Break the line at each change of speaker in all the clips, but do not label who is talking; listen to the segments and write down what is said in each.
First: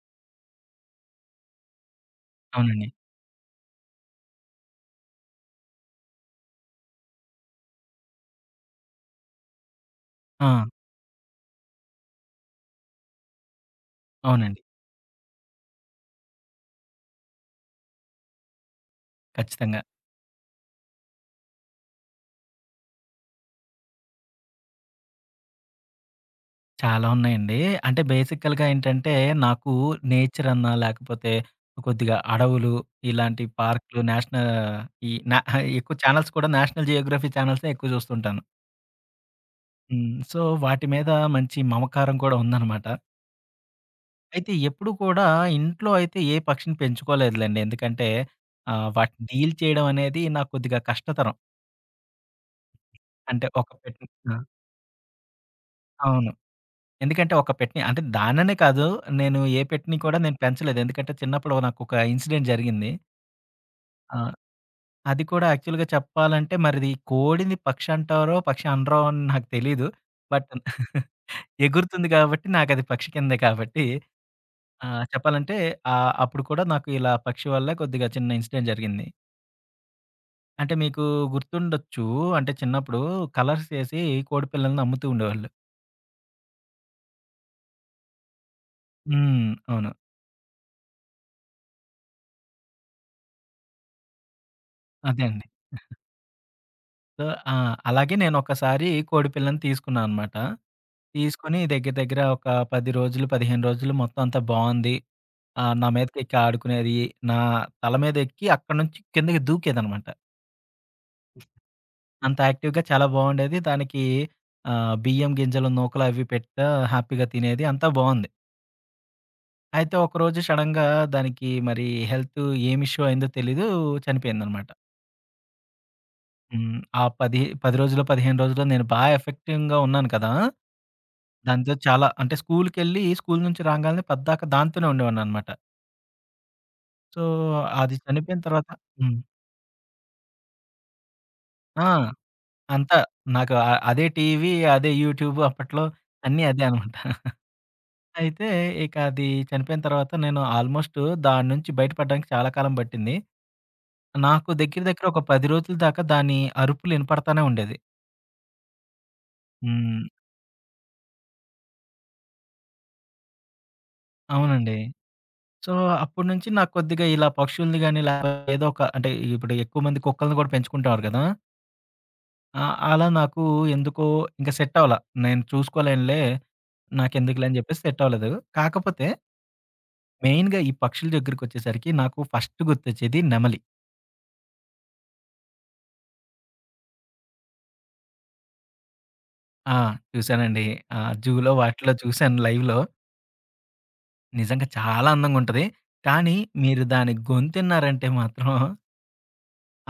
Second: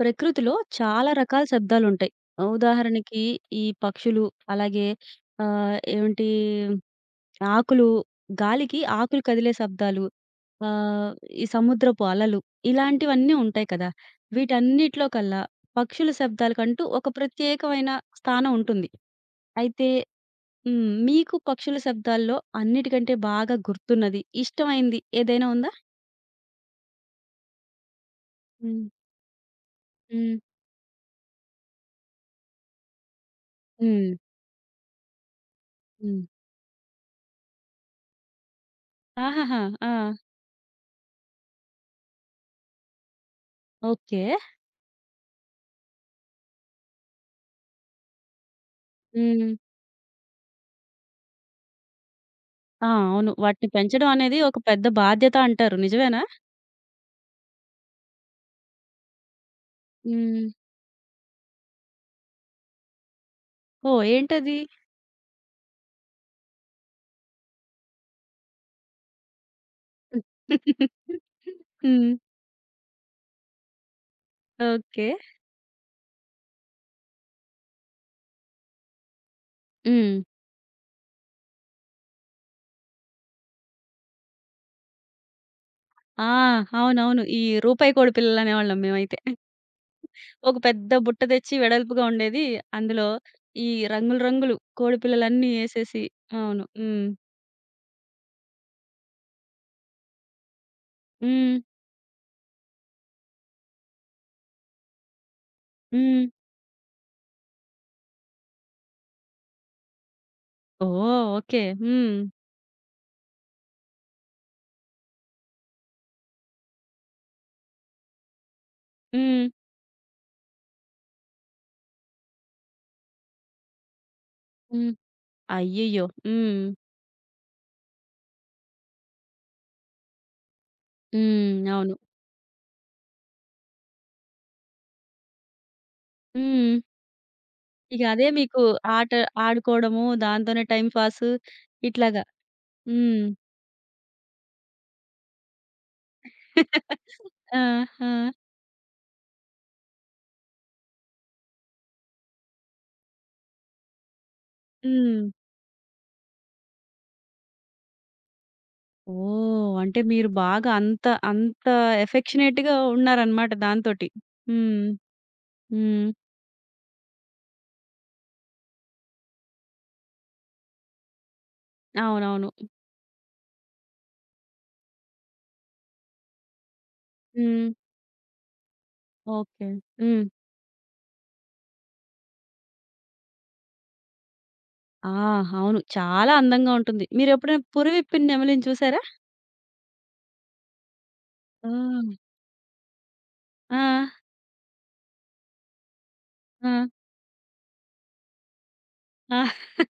ప్రకృతిలో చాలా రకాల శబ్దాలుంటాయి.
అవునండి.
ఉదాహరణకి ఈ పక్షులు, అలాగే ఆహ్, ఏంటి ఆకులు, గాలికి ఆకులు కదిలే శబ్దాలు,
ఆ!
ఆహ్, ఈ సముద్రపు అలలు ఇలాంటివన్నీ ఉంటాయి కదా!
అవునండి.
వీటన్నిటిలో కల్లా పక్షుల శబ్దాలకంటూ ఒక ప్రత్యేకమైన స్థానం ఉంటుంది.
ఖచ్చితంగా.
అయితే హ్మ్. మీకు పక్షుల శబ్దాల్లో అన్నిటికంటే బాగా గుర్తున్నది, ఇష్టమైంది ఏదైనా ఉందా?
చాలా ఉన్నాయండి. అంటే బేసికల్‌గా
హ్మ్.
ఏంటంటే, నాకు
హ్మ్.
నేచర్ అన్నా, లేకపోతే కొద్దిగా అడవులు, ఇలాంటి పార్కులు,
హ్మ్.
నేషనల్ ఈ నా ఎక్కువ
హ్మ్.
ఛానెల్స్ కూడా నేషనల్ జియోగ్రఫీ ఛానెల్సే ఎక్కువ చూస్తుంటాను.
ఆహాహా! ఆ!
సో, వాటి మీద మంచి మమకారం కూడా ఉందనమాట.
ఓకే.
అయితే ఎప్పుడు కూడా ఇంట్లో అయితే ఏ పక్షిని పెంచుకోలేదులెండి. ఎందుకంటే, వాటిని
హ్మ్.
డీల్ చేయడం అనేది నాకు కొద్దిగా కష్టతరం.
ఆ! అవును.
అంటే
వాటిని
ఒక పెట్.
పెంచడం
ఆ!
అనేది ఒక పెద్ద బాధ్యత అంటారు. నిజమేనా?
అవును. ఎందుకంటే ఒక పెట్‌ని అంటే దాన్ననే కాదు. నేను ఏ పెట్‌ని కూడా
హ్మ్.
పెంచలేదు. ఎందుకంటే చిన్నప్పుడు నాకొక ఇన్సిడెంట్ జరిగింది.
ఓహ్!
ఆ!
ఏంటది?
అది కూడా యాక్చువల్‌గా చెప్పాలంటే మరిది కోడిని పక్షి అంటారో, పక్షి అనరో అని నాకు తెలీదు. బట్ ఎగురుతుంది
హ్మ్.
కాబట్టి నాకది పక్షి కిందే కాబట్టి ఆ!
ఓకే.
చెప్పాలంటే అప్పుడు కూడా నాకు ఇలా పక్షి వల్ల కొద్దిగా చిన్న ఇన్సిడెంట్ జరిగింది.
హ్మ్.
అంటే మీకు గుర్తుండొచ్చు. అంటే చిన్నప్పుడు కలర్స్ ఏసి కోడి పిల్లల్ని అమ్ముతూ ఉండేవాళ్ళు.
ఆ! అవునవును. ఈ రూపాయి కోడి పిల్లలనేవాళ్ళం మేమైతే.
హ్మ్. అవును.
ఒక పెద్ద బుట్ట తెచ్చి వెడల్పుగా ఉండేది. అందులో ఈ రంగులు రంగులు కోడి
అదే అండి.
పిల్లలన్నీ ఏసేసి అవును. హ్మ్.
సో, ఆ! అలాగే నేనొకసారి కోడిపిల్లని తీసుకున్నాను అనమాట.
హ్మ్.
తీసుకొని దగ్గర దగ్గర ఒక 10 రోజులు, 15 రోజులు మొత్తం అంతా బావుంది. నా
హ్మ్.
మీదకెక్కి ఆడుకునేది. నా తల మీద ఎక్కి అక్కడి నుంచి కిందకి దూకేదనమాట.
ఓహ్! ఓకే. హ్మ్.
అంత యాక్టివ్‌గా చాలా బావుండేది. దానికి బియ్యం గింజలు నూకలు అవి పెడతా హ్యాపీగా తినేది. అంతా బావుంది.
హ్మ్.
అయితే ఒకరోజు సడెన్‌గా దానికి మరి హెల్త్ ఏం ఇష్యూ అయిందో తెలీదు చనిపోయిందనమాట.
హ్మ్. అయ్యయ్యో! హ్మ్.
హ్మ్. ఆ 10 రోజులో, 15 రోజుల్లో నేను ఎఫెక్టివ్‌గా ఉన్నాను కదా!
హ్మ్.
దాంతో
అవును.
చాలా అంటే స్కూలుకెళ్ళి, స్కూలు నుంచి రాంగాల్నే పద్దాకా దాంతోనే ఉండేవాడిననమాట.
హ్మ్.
సో, అది
ఇక అదే
చనిపోయిన
మీకు
తర్వాత
ఆట
హ్మ్.
ఆడుకోవడము, దాంతోనే టైమ్ పాసు
ఆ!
ఇట్లాగా.
అంతా
హ్మ్.
నాకు అదే టీవీ, అదే యూట్యూబ్ అప్పట్లో అన్నీ అదే అనమాట.
ఆ! ఆ!
అయితే ఇక అది చనిపోయిన తర్వాత నేను ఆల్మోస్ట్ దాని నుంచి బయటపడడానికి చాలా కాలం పట్టింది. నాకు దగ్గర దగ్గర ఒక
హ్మ్.
10 రోజుల దాకా దాని అరుపులు ఇనపడతానే ఉండేది.
ఓహ్! అంటే
హ్మ్.
మీరు బాగా అంత, అంత ఎఫెక్షనేట్‌గా ఉన్నారనమాట దాంతోటి.
అవునండి.
హ్మ్.
సో,
హ్మ్.
అప్పటినుంచి నాకు కొద్దిగా ఇలా పక్షుల్ని గాని, లేకపోతే ఏదో ఒక అంటే ఇప్పుడు ఎక్కువ మంది కుక్కల్ని కూడా పెంచుకుంటారు కదా!
అవునవును.
అలా నాకు ఎందుకో ఇంక సెట్ అవ్వలా. నేను చూసుకోలేనులే, నాకెందుకులే అని
హ్మ్.
చెప్పేసి సెట్ అవ్వలేదు. కాకపోతే
ఓకే. హ్మ్.
మెయిన్‌గా ఈ పక్షుల దగ్గరికొచ్చేసరికి నాకు ఫస్ట్ గుర్తొచ్చేది నెమలి.
ఆ! అవును. చాలా అందంగా ఉంటుంది. మీరెప్పుడైనా పురవిప్పిన నెమలిని చూసారా?
ఆ! చూసానండి. జూలో
ఆ!
వాటిలో చూసాను లైవ్‌లో.
ఆ!
నిజంగా చాలా అందంగుంటది. కానీ
ఆ!
మీరు దాని గొంతిన్నారంటే మాత్రం
ఆ!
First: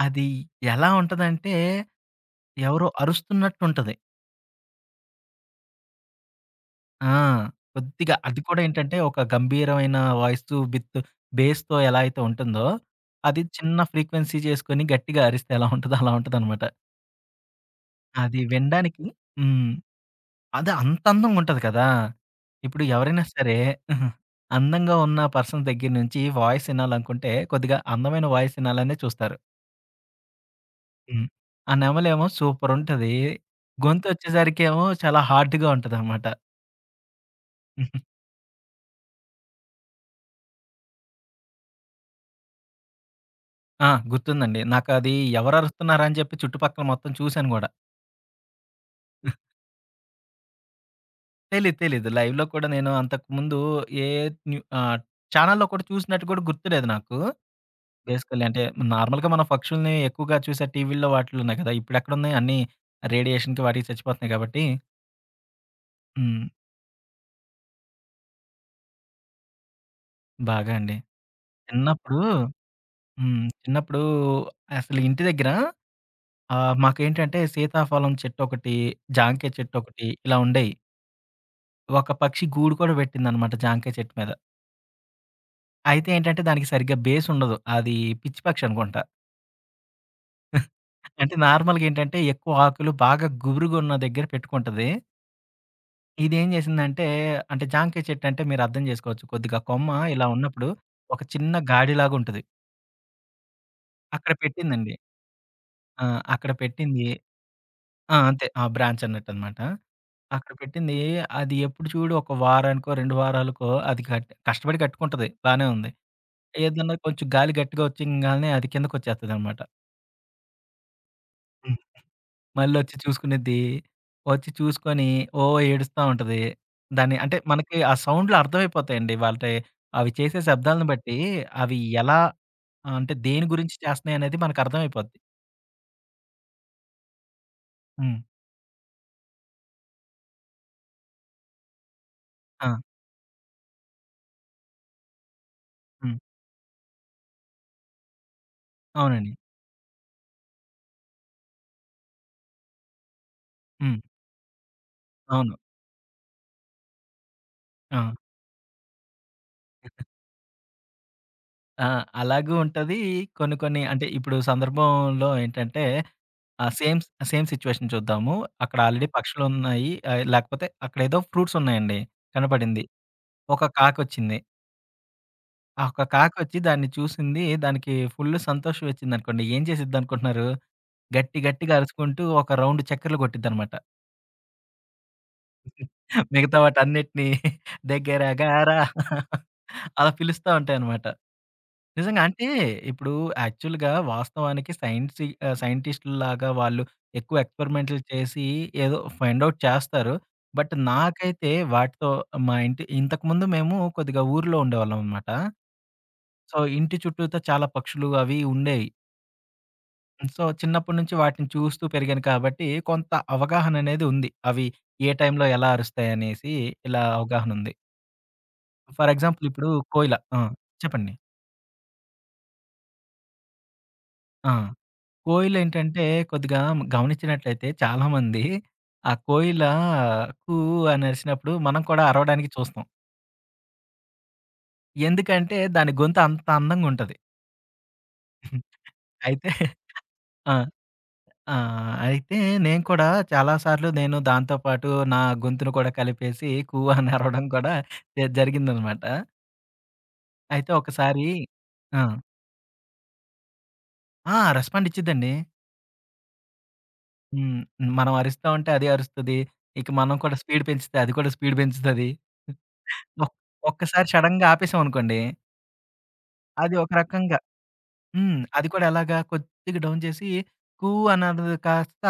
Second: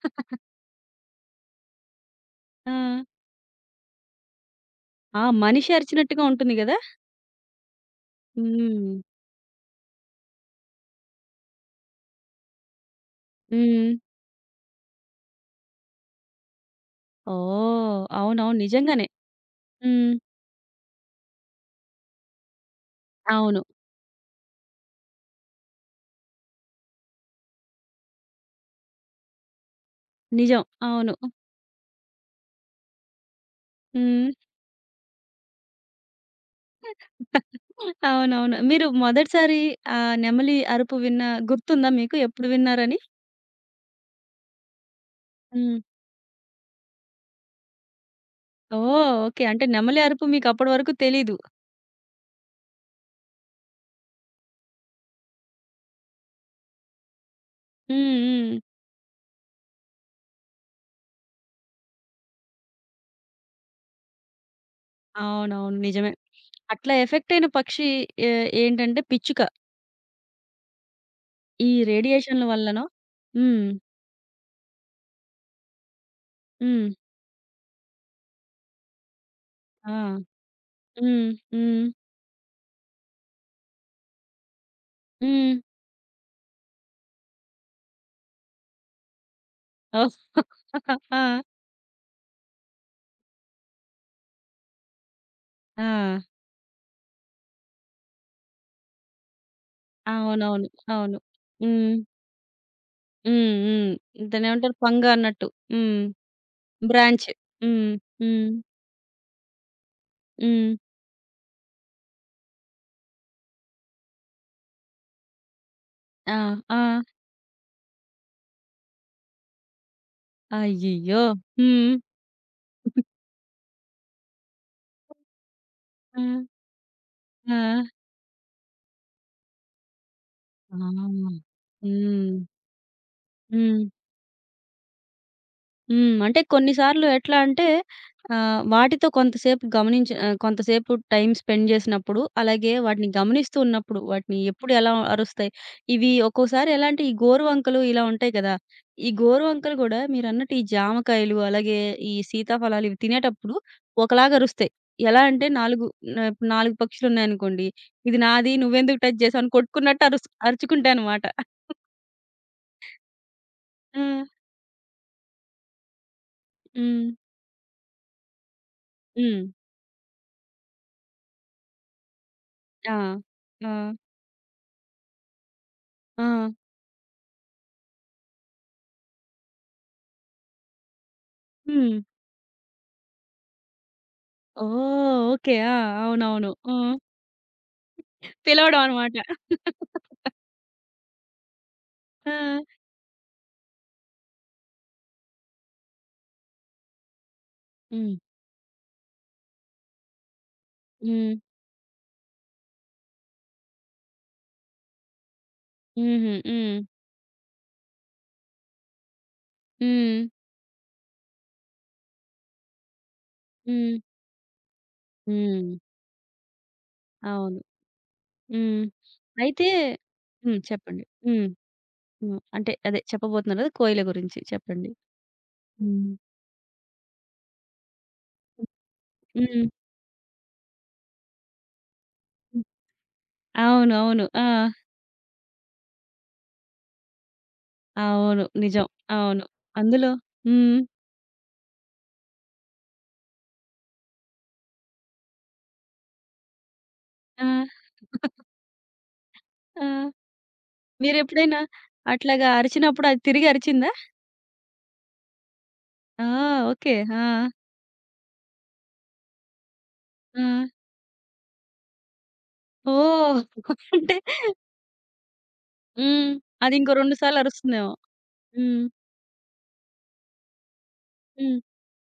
అది ఎలా ఉంటదంటే
ఆ!
ఎవరో అరుస్తున్నట్టుంటది.
ఆ! మనిషి అరిచినట్టుగా ఉంటుంది గదా!
ఆ! కొద్దిగా అది కూడా
హ్మ్.
ఏంటంటే, ఒక గంభీరమైన వాయిస్ విత్ బేస్‌తో ఎలా అయితే ఉంటుందో, అది చిన్న
హ్మ్.
ఫ్రీక్వెన్సీ చేసుకొని గట్టిగా అరిస్తే ఎలా ఉంటదో అలా ఉంటదనమాట.
ఓహ్!
అది
అవునవును.
వినడానికి
నిజంగానే.
హ్మ్.
హ్మ్.
అదే అంత అందంగా ఉంటది కదా! ఇప్పుడు ఎవరైనా సరే
అవును.
అందంగా ఉన్న పర్సన్ దగ్గర నుంచి వాయిస్ ఇనాలనుకుంటే, కొద్దిగా అందమైన వాయిస్ ఇనాలనే చూస్తారు.
నిజం. అవును.
హ్మ్. ఆ నెమలేమో సూపరుంటది.
హ్మ్.
గొంతొచ్చేసరికేమో చాలా హార్డ్‌గా ఉంటదనమాట.
అవునవును. మీరు మొదటిసారి ఆ నెమలి అరుపు విన్న గుర్తుందా మీకు? ఎప్పుడు విన్నారని?
ఆ! గుర్తుందండి. నాకది
హ్మ్.
ఎవరరుస్తున్నారా అని చెప్పి చుట్టుపక్కల మొత్తం చూసాను గూడా.
ఓహ్! ఓకే. అంటే నెమలి అరుపు మీకప్పటి వరకు తెలీదు.
తెలీదు, తెలీదు. లైవ్‌లో కూడా నేను అంతకుముందు ఏ న్యూ ఛానెల్‌లో కూడా చూసినట్టు కూడా గుర్తులేదు నాకు.
హ్మ్.
బేసికల్లీ
హ్మ్.
అంటే నార్మల్‌గా మనం పక్షుల్ని ఎక్కువగా చూసే టీవీల్లో వాటిల్లో ఉన్నాయి కదా! ఇప్పుడెక్కడున్నాయి అన్నీ రేడియేషన్‌కి వాటికి చచ్చిపోతున్నాయి కాబట్టి.
అవునవును. నిజమే.
హ్మ్.
అట్లా ఎఫెక్ట్ అయిన పక్షి ఏ ఏంటంటే పిచ్చుక.
బాగా అండి.
ఈ
చిన్నప్పుడు
రేడియేషన్‌ల వల్లనో
హ్మ్.
హ్మ్.
చిన్నప్పుడు అసలు ఇంటి దగ్గర
హ్మ్.
మాకేంటంటే సీతాఫలం చెట్టొకటి, జాంకాయ
ఆ!
చెట్టొకటి ఇలా ఉండేయి.
హ్మ్. హ్మ్.
ఒక పక్షి గూడు కూడా పెట్టిందనమాట జాంకాయ చెట్టు మీద.
హ్మ్.
అయితే ఏంటంటే దానికి సరిగ్గా బేస్ ఉండదు. అది పిచ్చి పక్షి అనుకుంటా.
ఓహ్! ఆ!
అంటే నార్మల్‌గా ఏంటంటే ఎక్కువ ఆకులు బాగా గుబురుగున్న దగ్గర పెట్టుకుంటది.
ఆ!
ఇదేం చేసిందంటే అంటే జాంకాయ చెట్టు అంటే మీరు అర్థం చేసుకోవచ్చు. కొద్దిగా కొమ్మ ఇలా
అవునవును.
ఉన్నప్పుడు
అవును.
ఒక చిన్న
హ్మ్.
గాడిలాగా ఉంటది.
హ్మ్. హ్మ్.
అక్కడ
దాన్నేమంటారు
పెట్టిందండి.
పంగా అన్నట్టు. హ్మ్.
ఆ! అక్కడ పెట్టింది.
బ్రాంచ్. హ్మ్.
ఆ! అంతే.
హ్మ్.
ఆ! బ్రాంచ్ అన్నట్టనమాట. అక్కడ
హ్మ్.
పెట్టింది. అది ఎప్పుడు చూడు ఒక వారానికో, 2 వారాలకో అది కష్టపడి కట్టుకుంటది. బానే ఉంది.
ఆ! ఆ!
ఏదన్నా కొంచెం గాలి గట్టిగా వచ్చింగాల్నే అది కిందకొచ్చేస్తదనమాట.
అయ్యయ్యో! హ్మ్.
మళ్ళొచ్చి చూసుకునిద్ది. వచ్చి చూసుకొని ఓ ఏడుస్తా
ఆ!
ఉంటది. దాన్ని అంటే
ఆ!
మనకి ఆ సౌండ్‌లు అర్థమైపోతాయండి. వాళ్ళటే అవి చేసే
ఆ!
శబ్దాలను బట్టి అవి ఎలా
హ్మ్.
అంటే దేని గురించి
హ్మ్.
చేస్తున్నాయనేది మనకర్థమైపోద్ది.
హ్మ్. అంటే కొన్నిసార్లు ఎట్లా అంటే
హ్మ్.
వాటితో కొంతసేపు గమనించి కొంతసేపు టైమ్ స్పెండ్ జేసినప్పుడు,
ఆ!
అలాగే వాటిని గమనిస్తూ ఉన్నప్పుడు, వాటిని ఎప్పుడు ఎలా అరుస్తాయి, ఇవి
హ్మ్.
ఒక్కోసారి ఎలా అంటే, ఈ గోరువంకలు ఇలా ఉంటాయి కదా! ఈ
అవునండి.
గోరువంకలు గూడా మీరన్నట్టు ఈ జామకాయలు, అలాగే ఈ సీతాఫలాలు ఇవి తినేటప్పుడు
హ్మ్.
ఒకలాగా అరుస్తాయి. ఎలా అంటే
అవును.
4 న ఇప్పుడు 4 పక్షులున్నాయనుకోండి,
ఆ!
ఇది నాది నువ్వెందుకు టచ్ జేసావు అని కొట్టుకున్నట్టు అరుచుకుంటాయనమాట.
ఆ! అలాగూ ఉంటది. కొన్ని కొన్ని అంటే
హ్మ్.
ఇప్పుడు సందర్భంలో ఏంటంటే సేమ్
హ్మ్.
సేమ్ సిట్యుయేషన్ చూద్దాము. అక్కడ ఆల్రెడీ
హ్మ్.
పక్షులున్నాయి. లేకపోతే అక్కడేదో ఫ్రూట్సున్నాయండి. కనపడింది.
ఆ!
ఒక
ఆ!
కాకొచ్చింది. ఆ! ఒక
ఆ!
కాకొచ్చి దాన్ని చూసింది. దానికి ఫుల్ సంతోషం వచ్చిందనుకోండి. ఏం చేసిద్దనుకుంటున్నారు? గట్టి గట్టిగా
హ్మ్.
అరుచుకుంటూ ఒక రౌండ్ చక్కర్లు కొట్టిద్దనమాట.
ఓహ్! ఓకే. ఆ! అవునవును.
మిగతా
హ్మ్.
వాటన్నిటిని దగ్గర
పిలవడం
గారా
అనమాట.
అలా పిలుస్తా ఉంటాయనమాట. నిజంగా
ఆ!
అంటే ఇప్పుడు యాక్చువల్‌గా వాస్తవానికి సైంటిస్ట్‌ల్లాగా వాళ్ళు ఎక్కువ ఎక్స్‌పెరిమెంట్లు
హ్మ్.
చేసి ఏదో ఫైండ్ ఔట్ చేస్తారు. బట్
హ్మ్.
నాకైతే వాటితో మా ఇంటి ఇంతకుముందు మేము కొద్దిగా ఊర్లో ఉండేవాళ్ళమనమాట.
హుహు.
సో,
హ్మ్.
ఇంటి చుట్టూతా చాలా పక్షులు అవి ఉండేవి.
హ్మ్.
సో, చిన్నప్పటి నుంచి వాటిని చూస్తూ పెరిగాను కాబట్టి, కొంత అవగాహన
హ్మ్.
అనేది ఉంది. అవి ఏ టైంలో ఎలా
హ్మ్.
అరుస్తాయనేసి ఇలా
అవును.
అవగాహనుంది.
హ్మ్.
ఫర్ ఎగ్జాంపుల్
అయితే
ఇప్పుడు కోయిల ఆ!
హ్మ్. చెప్పండి.
చెప్పండి.
హ్మ్. హ్మ్. అంటే అదే చెప్పబోతున్నారు కదా! కోయిల గురించి
ఆ!
చెప్పండి.
కోయిలేంటంటే
హ్మ్.
కొద్దిగా గమనించినట్లయితే చాలామంది ఆ కోయిల
హ్మ్.
కూ అని అరిసినప్పుడు మనం కూడా అరవడానికి
హ్మ్.
చూస్తాం.
అవును. అవును. ఆ!
ఎందుకంటే దాని గొంతు అంత అందంగుంటది.
అవును. నిజం. అవును.
అయితే
అందులో
ఆ!
హ్మ్.
ఆ! అయితే నేను కూడా చాలా సార్లు దాంతో పాటు నా గొంతును కూడా కలిపేసి కూ అని
ఆ!
అరవడం కూడా జరిగిందనమాట.
ఆ!
అయితే ఒకసారి
మీరెప్పుడైనా
ఆ!
అట్లాగా అరిచినప్పుడు అది తిరిగి అరిచిందా?
ఆ! రెస్పాండ్ ఇచ్చిద్దండి.
ఆ! ఓకే. ఆ!
హ్మ్. మనం అరుస్తా ఉంటే అది అరుస్తది. ఇక మనం కూడా
ఆ!
స్పీడ్ పెంచితే అది కూడా స్పీడ్ పెంచుతది. ఒక్
ఓహ్!
ఒక్కసారి
అంటే
సడెన్‌గా ఆపేసామనుకోండి,
హ్మ్. అది
అది ఒక
ఇంకో 2 సార్లు
రకంగా
అరుస్తుందేమో.
హ్మ్. అది
హ్మ్.
కూడా ఎలాగా కొద్దిగా డౌన్ చేసి కూ అన్నది
హ్మ్.
కాస్త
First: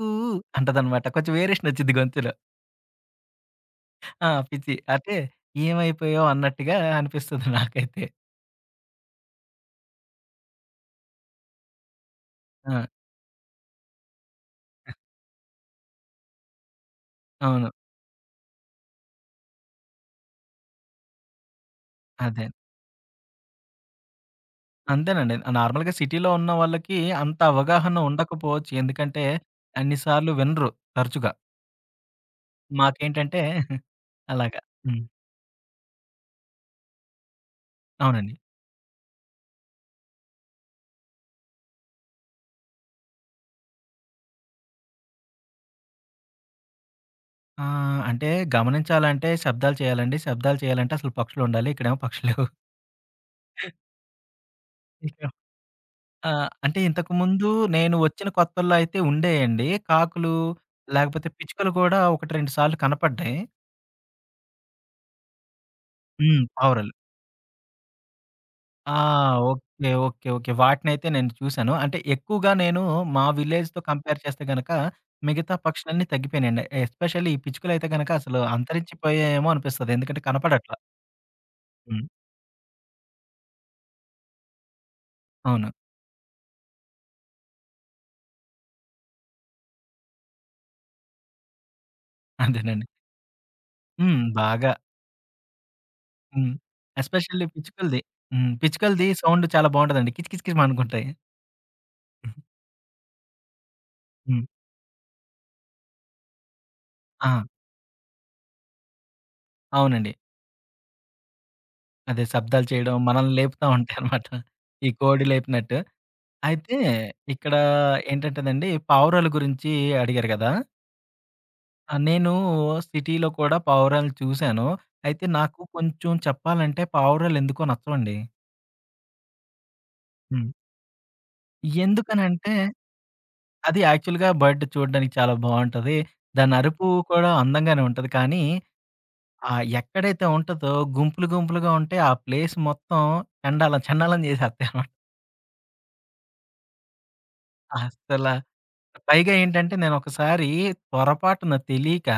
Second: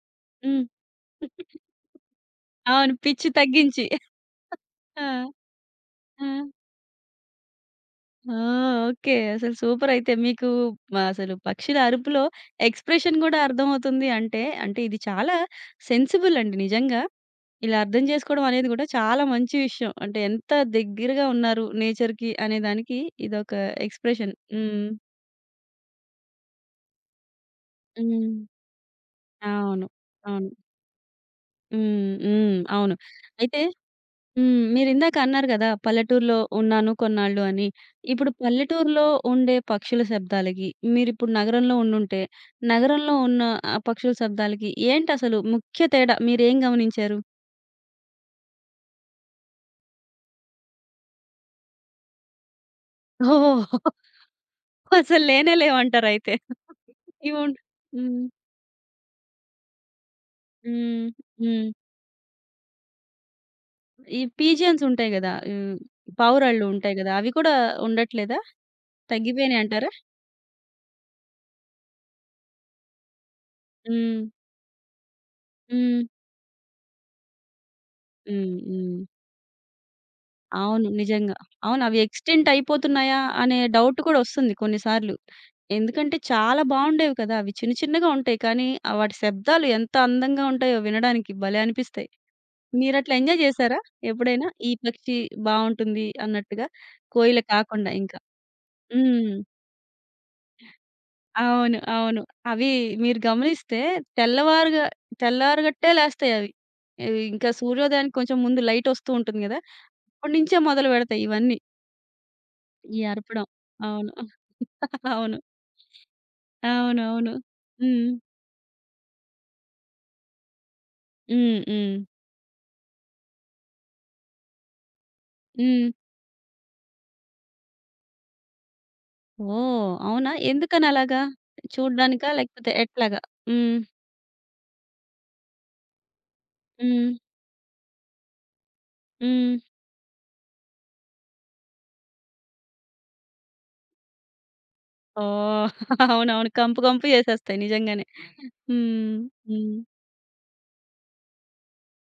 కూ
హ్మ్.
అంటదనమాట. కొంచెం వేరియేషన్ వచ్చిద్ది గొంతులో.
అవును. పిచ్చి తగ్గించి.
ఆ! పిచ్చి.
ఆ!
అంటే
ఆ!
ఏమైపోయావు అన్నట్టుగా అనిపిస్తుంది నాకైతే.
ఆ! ఓకే. అసలు సూపరయితే. మీకు అసలు పక్షుల అరుపులో
ఆ!
ఎక్స్‌ప్రెషన్ గూడా అర్థమవుతుంది అంటే, అంటే ఇది చాలా సెన్సిబుల్ అండి నిజంగా.
అవును.
ఇలా అర్థం చేసుకోవడం అనేది గూడా చాలా మంచి విషయం. అంటే ఎంత దగ్గరగా ఉన్నారు నేచర్‌కి
అదే.
అనే దానికి ఇదొక ఎక్స్‌ప్రెషన్. హ్మ్.
అంతేనండి. నార్మల్‌గా సిటీలో ఉన్న వాళ్ళకి అంత అవగాహన
హ్మ్.
ఉండకపోవచ్చు. ఎందుకంటే
అవును.
అన్ని సార్లు
అవును.
వినరు తరచుగా.
హ్మ్. హ్మ్. అవును.
మాకేంటంటే
అయితే హ్మ్.
అలాగా. హ్మ్.
మీరిందాక అన్నారు గదా! పల్లెటూరులో ఉన్నాను కొన్నాళ్ళు అని. ఇప్పుడు
అవునండి.
పల్లెటూరులో ఉండే పక్షుల శబ్దాలకి, మీరిప్పుడు నగరంలో ఉండుంటే, నగరంలో ఉన్న ఆ పక్షుల శబ్దాలకి ఏంటసలు ముఖ్య తేడా? మీరేం గమనించారు?
అంటే గమనించాలంటే శబ్దాలు చేయాలండి. శబ్దాలు చేయాలంటే అసలు పక్షులుండాలి. ఇక్కడేమో పక్షులు లేవు.
ఓహ్! అసలు
ఇక
లేనే
ఆ!
లేవంటారయితే.
అంటే ఇంతకుముందు
ఇవున్
నేను
హ్మ్.
వచ్చిన కొత్తల్లో అయితే ఉండేయండి. కాకులు
హ్మ్.
లేకపోతే
హ్మ్.
పిచ్చుకలు కూడా 1, 2 సార్లు కనపడ్డాయి.
ఈ పీజియన్స్ ఉంటాయి గదా! హ్మ్.
హ్మ్.
పావురాళ్ళు
పావురాలు.
ఉంటాయి గదా! అవి కూడా ఉండట్లేదా?
ఆ! ఓకే.
తగ్గిపోయినాయంటారా?
ఓకే. ఓకే. వాటినైతే నేను చూసాను. అంటే ఎక్కువగా నేను మా విలేజ్‌తో కంపేర్
హ్మ్.
చేస్తే గనక మిగతా
హ్మ్.
పక్షులన్నీ తగ్గిపోయినాయండి. ఎస్పెషల్లీ ఈ పిచ్చుకలైతే గనక అసలు
హ్మ్. హ్మ్.
అంతరించిపోయాయేమో అనిపిస్తది. ఎందుకంటే కనపడట్లా.
అవును. నిజంగా. అవును. అవి
హ్మ్.
ఎక్స్‌టెంట్ అయిపోతున్నాయా? అనే డౌట్ కూడా ఒస్తుంది కొన్నిసార్లు.
అవును.
ఎందుకంటే చాలా బావుండేవి కదా! అవి చిన్న చిన్నగా ఉంటాయి. కానీ ఆ వాటి శబ్దాలు ఎంత అందంగా ఉంటాయో వినడానికి భలే అనిపిస్తాయి.
అదేనండి.
మీరట్లా ఎంజాయ్ జేశారా
హ్మ్.
ఎప్పుడైనా? ఈ
బాగా.
పక్షి బావుంటుంది
హ్మ్.
అన్నట్టుగా. కోయిల
ఎస్పెషల్లీ
కాకుండా
పిచ్చుకలది.
ఇంకా.
హ్మ్. పిచ్చుకలది
హ్మ్.
సౌండ్ చాలా బావుంటదండి. కిచ్ కిచ్ కిచ్ మనుకుంటాయి.
అవును. అవును. అవి మీరు గమనిస్తే
హ్మ్.
తెల్లవారుగా తెల్లారగట్టే లేస్తాయవి. ఇవి
ఆ!
ఇంకా సూర్యోదయానికి కొంచెం ముందు లైటొస్తూ ఉంటుంది గదా!
అవునండి.
అప్పటినుంచే మొదలు బెడతాయి ఇవన్నీ.
అదే శబ్దాలు చేయడం
ఈ
మనల్ని
అరపడం.
లేపుతా
అవును.
ఉంటాయన్నమాట. ఈ కోడి
అవును.
లేపినట్టు. అయితే
అవునవును.
ఇక్కడ
హ్మ్.
ఏంటంటేనండి పావురాల గురించి అడిగారు గదా!
హ్మ్. హ్మ్.
ఆ! నేను సిటీలో కూడా పావురాలు చూసాను. అయితే నాకు
హ్మ్.
కొంచెం చెప్పాలంటే పావురాలు ఎందుకో నచ్చవండి.
ఓహ్! అవునా?
హ్మ్.
ఎందుకని అలాగా? చూడ్డానికా?
ఎందుకనంటే
లేకపోతే ఎట్లాగా? హ్మ్.
అది యాక్చువల్‌గా బర్డ్ చూడడానికి చాలా బావుంటది. దాని అరుపు
హ్మ్.
కూడా అందంగానే ఉంటది. కానీ
హ్మ్.
ఎక్కడైతే ఉంటదో గుంపులు గుంపులుగా ఉంటే ఆ ప్లేస్ మొత్తం చెండాలం చెండాలం చేసేస్తాయనమాట.
ఓహ్! అవునవును. కంపు కంపు చేసేస్తాయి నిజంగానే.
అస్సల
హ్మ్.
పైగా
హ్మ్.
ఏంటంటే నేనొకసారి పొరపాటున తెలీక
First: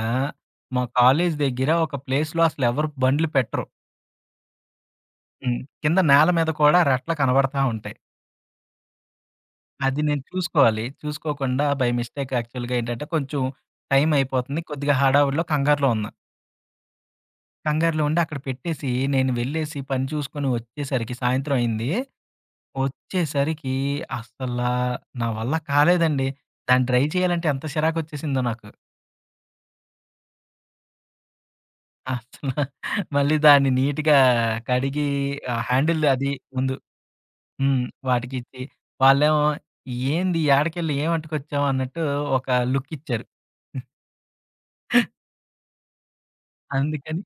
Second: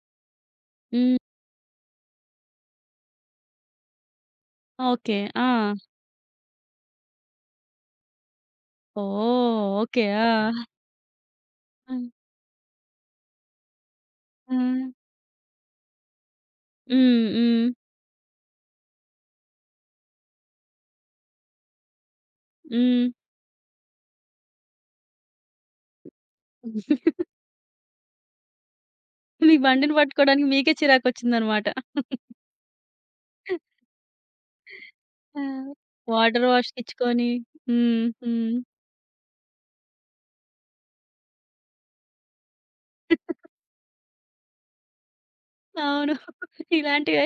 మా
హ్మ్.
కాలేజీ దగ్గర ఒక ప్లేస్‌లో అసలెవరు బండ్లు పెట్టరు.
ఓకే. ఆ!
హ్మ్. కింద నేల మీద కూడా రెట్లు కనబడతా ఉంటాయి.
ఓహ్!
అది
ఓకే.
నేను
ఆ!
చూసుకోవాలి. చూసుకోకుండా బై
ఆ!
మిస్టేక్ యాక్చువల్‌గా ఏంటంటే కొంచెం టైం
ఆ!
అయిపోతుంది. కొద్దిగా హడావుడిలో, కంగారులో ఉన్నా.
హ్మ్. హ్మ్.
కంగారులో ఉండి అక్కడ పెట్టేసి నేను వెళ్ళేసి పని చూసుకొని వచ్చేసరికి సాయంత్రం అయింది.
హ్మ్.
వచ్చేసరికి అస్సలా నా వల్ల కాలేదండి. దాన్ని డ్రై చేయాలంటే ఎంత చిరాకొచ్చేసిందో నాకు.
మీ బండిని పట్టుకోవడానికి మీకే చిరాకొచ్చిందనమాట.
అసల మళ్ళీ దాన్ని నీట్‌గా కడిగి
ఆ!
ఆ హ్యాండిల్ అది
వాటర్
ముందు
వాష్‌కిచ్చుకొని.
హ్మ్.
హ్మ్. హ్మ్.
వాటికిచ్చి, వాళ్ళేమో ఏంది యాడికెళ్ళి ఏం పట్టుకొచ్చావు అన్నట్టు ఒక లుక్ ఇచ్చారు.
అవును.
అందుకని
ఇలాంటివే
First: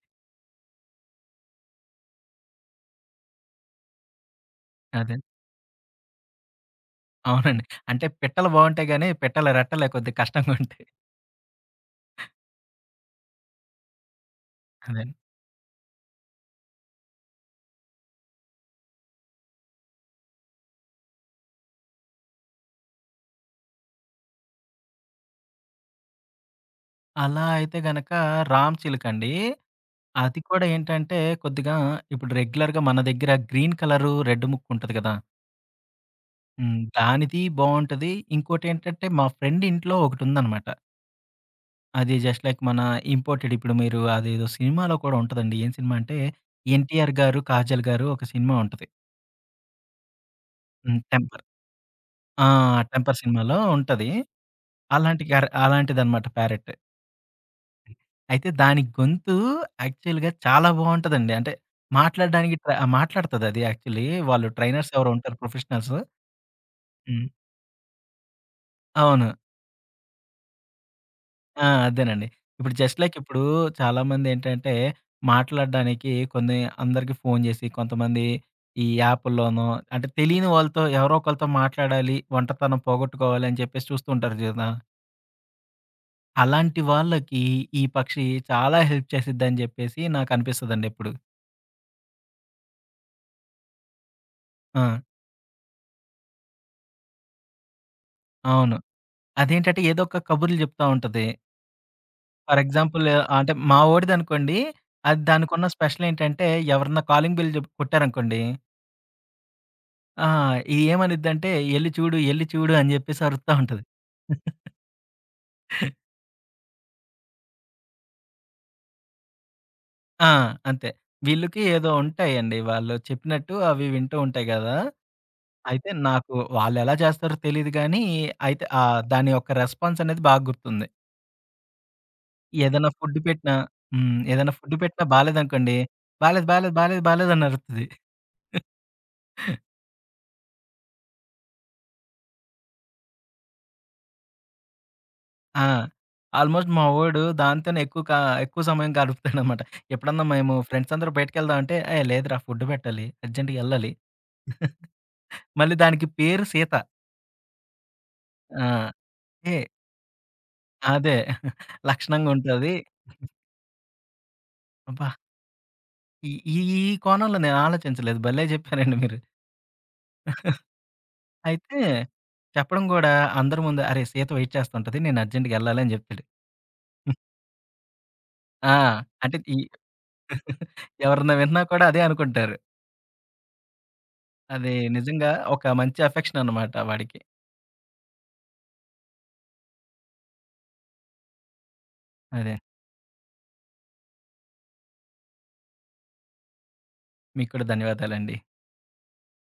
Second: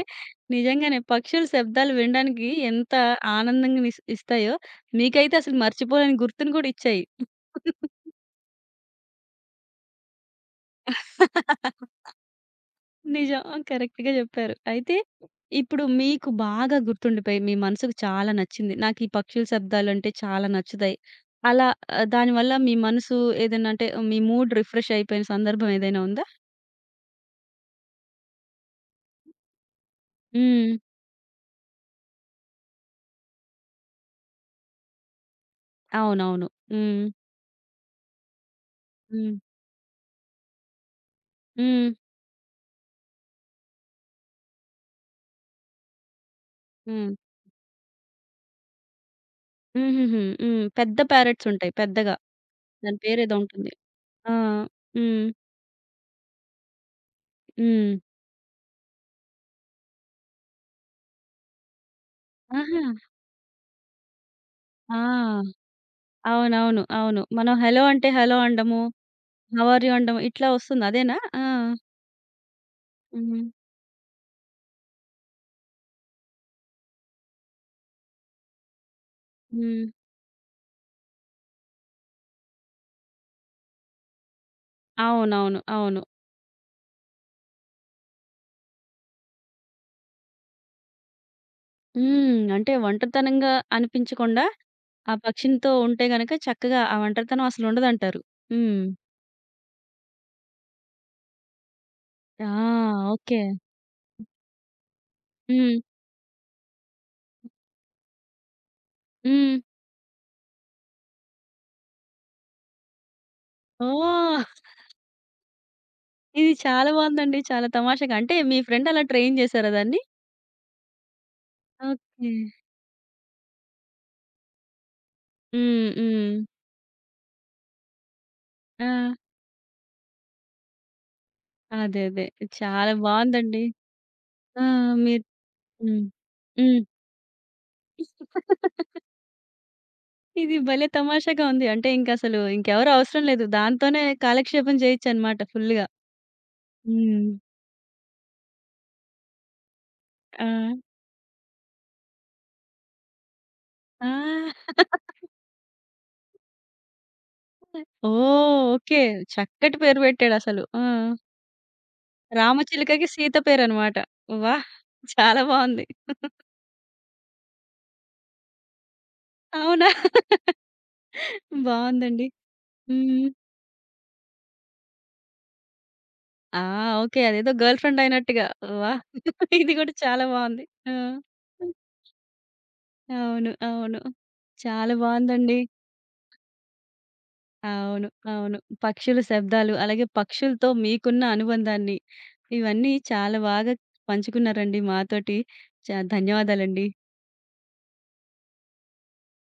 నిజంగానే పక్షుల శబ్దాలు వినడానికి ఎంత ఆనందంగా నిస్ ఇస్తాయో,
అదే.
మీకైతే అసలు మర్చిపోలేని గుర్తుని కూడా ఇచ్చాయి.
అవునండి. అంటే పిట్టలు బావుంటాయి గానీ, పిట్టల రెట్టలే కొద్దిగా కష్టంగా ఉంటాయి.
నిజం. కరెక్ట్‌గా చెప్పారు. అయితే
అదే.
ఇప్పుడు మీకు బాగా గుర్తుండిపోయి, మీ మనసుకు చాలా నచ్చింది. నాకు ఈ పక్షుల శబ్దాలంటే చాలా నచ్చుతాయి. అలా దానివల్ల మీ మనసు ఏదైనా అంటే మీ మూడ్ రిఫ్రెష్ అయిపోయిన సందర్భం ఏదైనా ఉందా?
అలా అయితే గనక రామ్ చిలుకండి. అది కూడా
హ్మ్.
ఏంటంటే కొద్దిగా ఇప్పుడు రెగ్యులర్‌గా మన దగ్గర గ్రీన్ కలరు రెడ్ ముక్కు ఉంటది కదా!
అవునవును.
హ్మ్.
హ్మ్.
దానిది బావుంటది. ఇంకోటేంటంటే మా
హ్మ్.
ఫ్రెండ్ ఇంట్లో ఒకటుందనమాట.
హ్మ్.
అది జస్ట్ లైక్ మన ఇంపోర్టెడ్ ఇప్పుడు మీరు అదేదో సినిమాలో కూడా ఉంటదండి. ఏం సినిమా అంటే
హ్మ్.
'ఎన్టీఆర్' గారు, 'కాజల్' గారు ఒక సినిమా ఉంటది.
హుహుహు. హ్మ్. పెద్ద
హ్మ్. 'టెంపర్'
ప్యారట్స్ ఉంటాయి పెద్దగా.
ఆ!
దాని
'టెంపర్'
పేరేదో
సినిమాలో
ఉంటుంది.
ఉంటది.
ఆ! హ్మ్.
అలాంటిదనమాట ప్యారెట్.
హ్మ్.
అయితే దాని గొంతు యాక్చువల్‌గా చాలా బావుంటదండి. అంటే మాట్లాడడానికి
ఆహా!
మాట్లాడతదది యాక్చువల్లీ. వాళ్ళు ట్రైనర్స్ ఎవరో ఉంటారు
ఆ!
ప్రొఫెషనల్స్.
అవునవును. అవును.
హ్మ్.
మనం హెలో అంటే హలో అనడము,
అవును.
హౌ ఆర్ యూ అనడం ఇట్లా వస్తుంది. అదేనా? ఆ!
ఆ! అదేనండి. ఇప్పుడు జస్ట్ లైక్
హ్మ్.
ఇప్పుడు చాలామందేంటంటే, మాట్లాడడానికి కొన్ని అందరికి ఫోను జేసి, కొంతమంది ఈ యాపుల్లోనో
హ్మ్.
అంటే తెలియని వాళ్ళతో ఎవరో ఒకళ్ళతో మాట్లాడాలి, ఒంటతనం పోగొట్టుకోవాలి అని చెప్పేసి చూస్తుంటారు గదా!
అవునవును. అవును.
అలాంటి వాళ్ళకి ఈ పక్షి చాలా హెల్ప్ చేసిద్దని జెప్పేసి నాకనిపిస్తదండి ఎప్పుడు.
హ్మ్. అంటే ఒంటరితనంగా అనిపించకుండా
ఆ!
ఆ పక్షినితో ఉంటే గనక చక్కగా ఆ ఒంటరితనం అసలుండదంటారు.
అవును.
హ్మ్.
అదేంటంటే ఏదో ఒక కబుర్లు జెప్తా ఉంటది.
ఆ!
For example
okay.
అంటే మా వోడిదనుకోండి, అది దానికున్న
హ్మ్.
స్పెషల్ ఏంటంటే ఎవరన్నా కాలింగ్ బెల్ జెప్ కొట్టారనుకోండి
హ్మ్.
ఆ! ఇది ఏమనిద్దంటే, "ఎళ్లి చూడు, ఎళ్లి చూడు" అని జెప్పేసి అరుస్తా ఉంటది.
ఓహ్! ఇది చాలా బావుందండి. చాలా తమాషాగా. అంటే మీ ఫ్రెండ్ అలా ట్రైన్ చేసారా దాన్ని?
ఆ! అంతే. వీళ్ళకి ఏదో
ఓకే.
ఉంటాయండి. వాళ్ళు చెప్పినట్టు అవి వింటూ ఉంటాయి గదా!
హ్మ్.
అయితే నాకు
హ్మ్.
వాళ్ళెలా చేస్తారో తెలీదు గానీ, అయితే
ఆ!
దాని యొక్క రెస్పాన్స్ అనేది బాగా గుర్తుంది.
అదే. అదే.
ఏదైనా
చాలా
ఫుడ్ పెట్టినా
బావుందండి.
హ్మ్. ఏదైనా
ఆ!
ఫుడ్ పెట్టినా
మీరు
బాలేదనుకోండి,
హ్మ్.
"బాలేదు, బాలేదు,
హ్మ్.
బాలేదు, బాలేదు" అని అరుస్తది.
ఇది భలే తమాషాగా ఉంది. అంటే ఇంకసలు ఇంకెవరు అవసరం లేదు. దాంతోనే కాలక్షేపం చేయొచ్చనమాట
ఆ!
ఫుల్‌గా.
ఆల్మోస్ట్ మా వోడు
హ్మ్.
దాంతోనే ఎక్కువ ఎక్కువ సమయం గడుపుతాడనమాట. ఎప్పుడన్నా
ఆ!
మేము ఫ్రెండ్స్ అందరూ బయటికెళ్దాం అంటే, "ఏయ్! లేదురా ఫుడ్ పెట్టాలి. అర్జెంట్‌గా ఎళ్ళాలి."
ఆ!
మళ్ళీ దానికి పేరు సీత.
ఓహ్!
ఆ!
ఓకే.
ఏ
చక్కటి పేరు పెట్టాడసలు. ఆ!
అదే లక్షణంగా ఉంటది.
రామచిలకకి సీత పేరనమాట. వాహ్!
అబ్బా!
చాలా బావుంది.
ఈ ఈ ఈ కోణంలో నేను ఆలోచించలేదు. భలే చెప్పారండి మీరు.
అవునా?
అయితే
బావుందండి.
చెప్పడం గూడా
హ్మ్.
అందరి ముందు, "అరే! సీత వెయిట్ చేస్తుంటది. నేను అర్జెంట్‌గా ఎళ్ళాలి" అని జెప్పాడు.
ఆ! ఓకే. అదేదో గర్ల్ ఫ్రెండ్ అయినట్టుగా.
ఆ!
వాహ్!
అంటే ఈ
ఇది గూడా చాలా బావుంది. ఆ!
ఎవరన్నా విన్నా కూడా అదే అనుకుంటారు.
అవును. అవును.
అది
చాలా
నిజంగా
బావుందండి.
ఒక మంచి అఫెక్షన్ అనమాట వాడికి.
అవును. అవును. పక్షుల శబ్దాలు, అలాగే పక్షులతో మీకున్న అనుబంధాన్ని,
అదే.
ఇవన్నీ చాలా బాగా పంచుకున్నారండి మాతోటి. ధన్యవాదాలండి.
మీకు కూడా ధన్యవాదాలండి.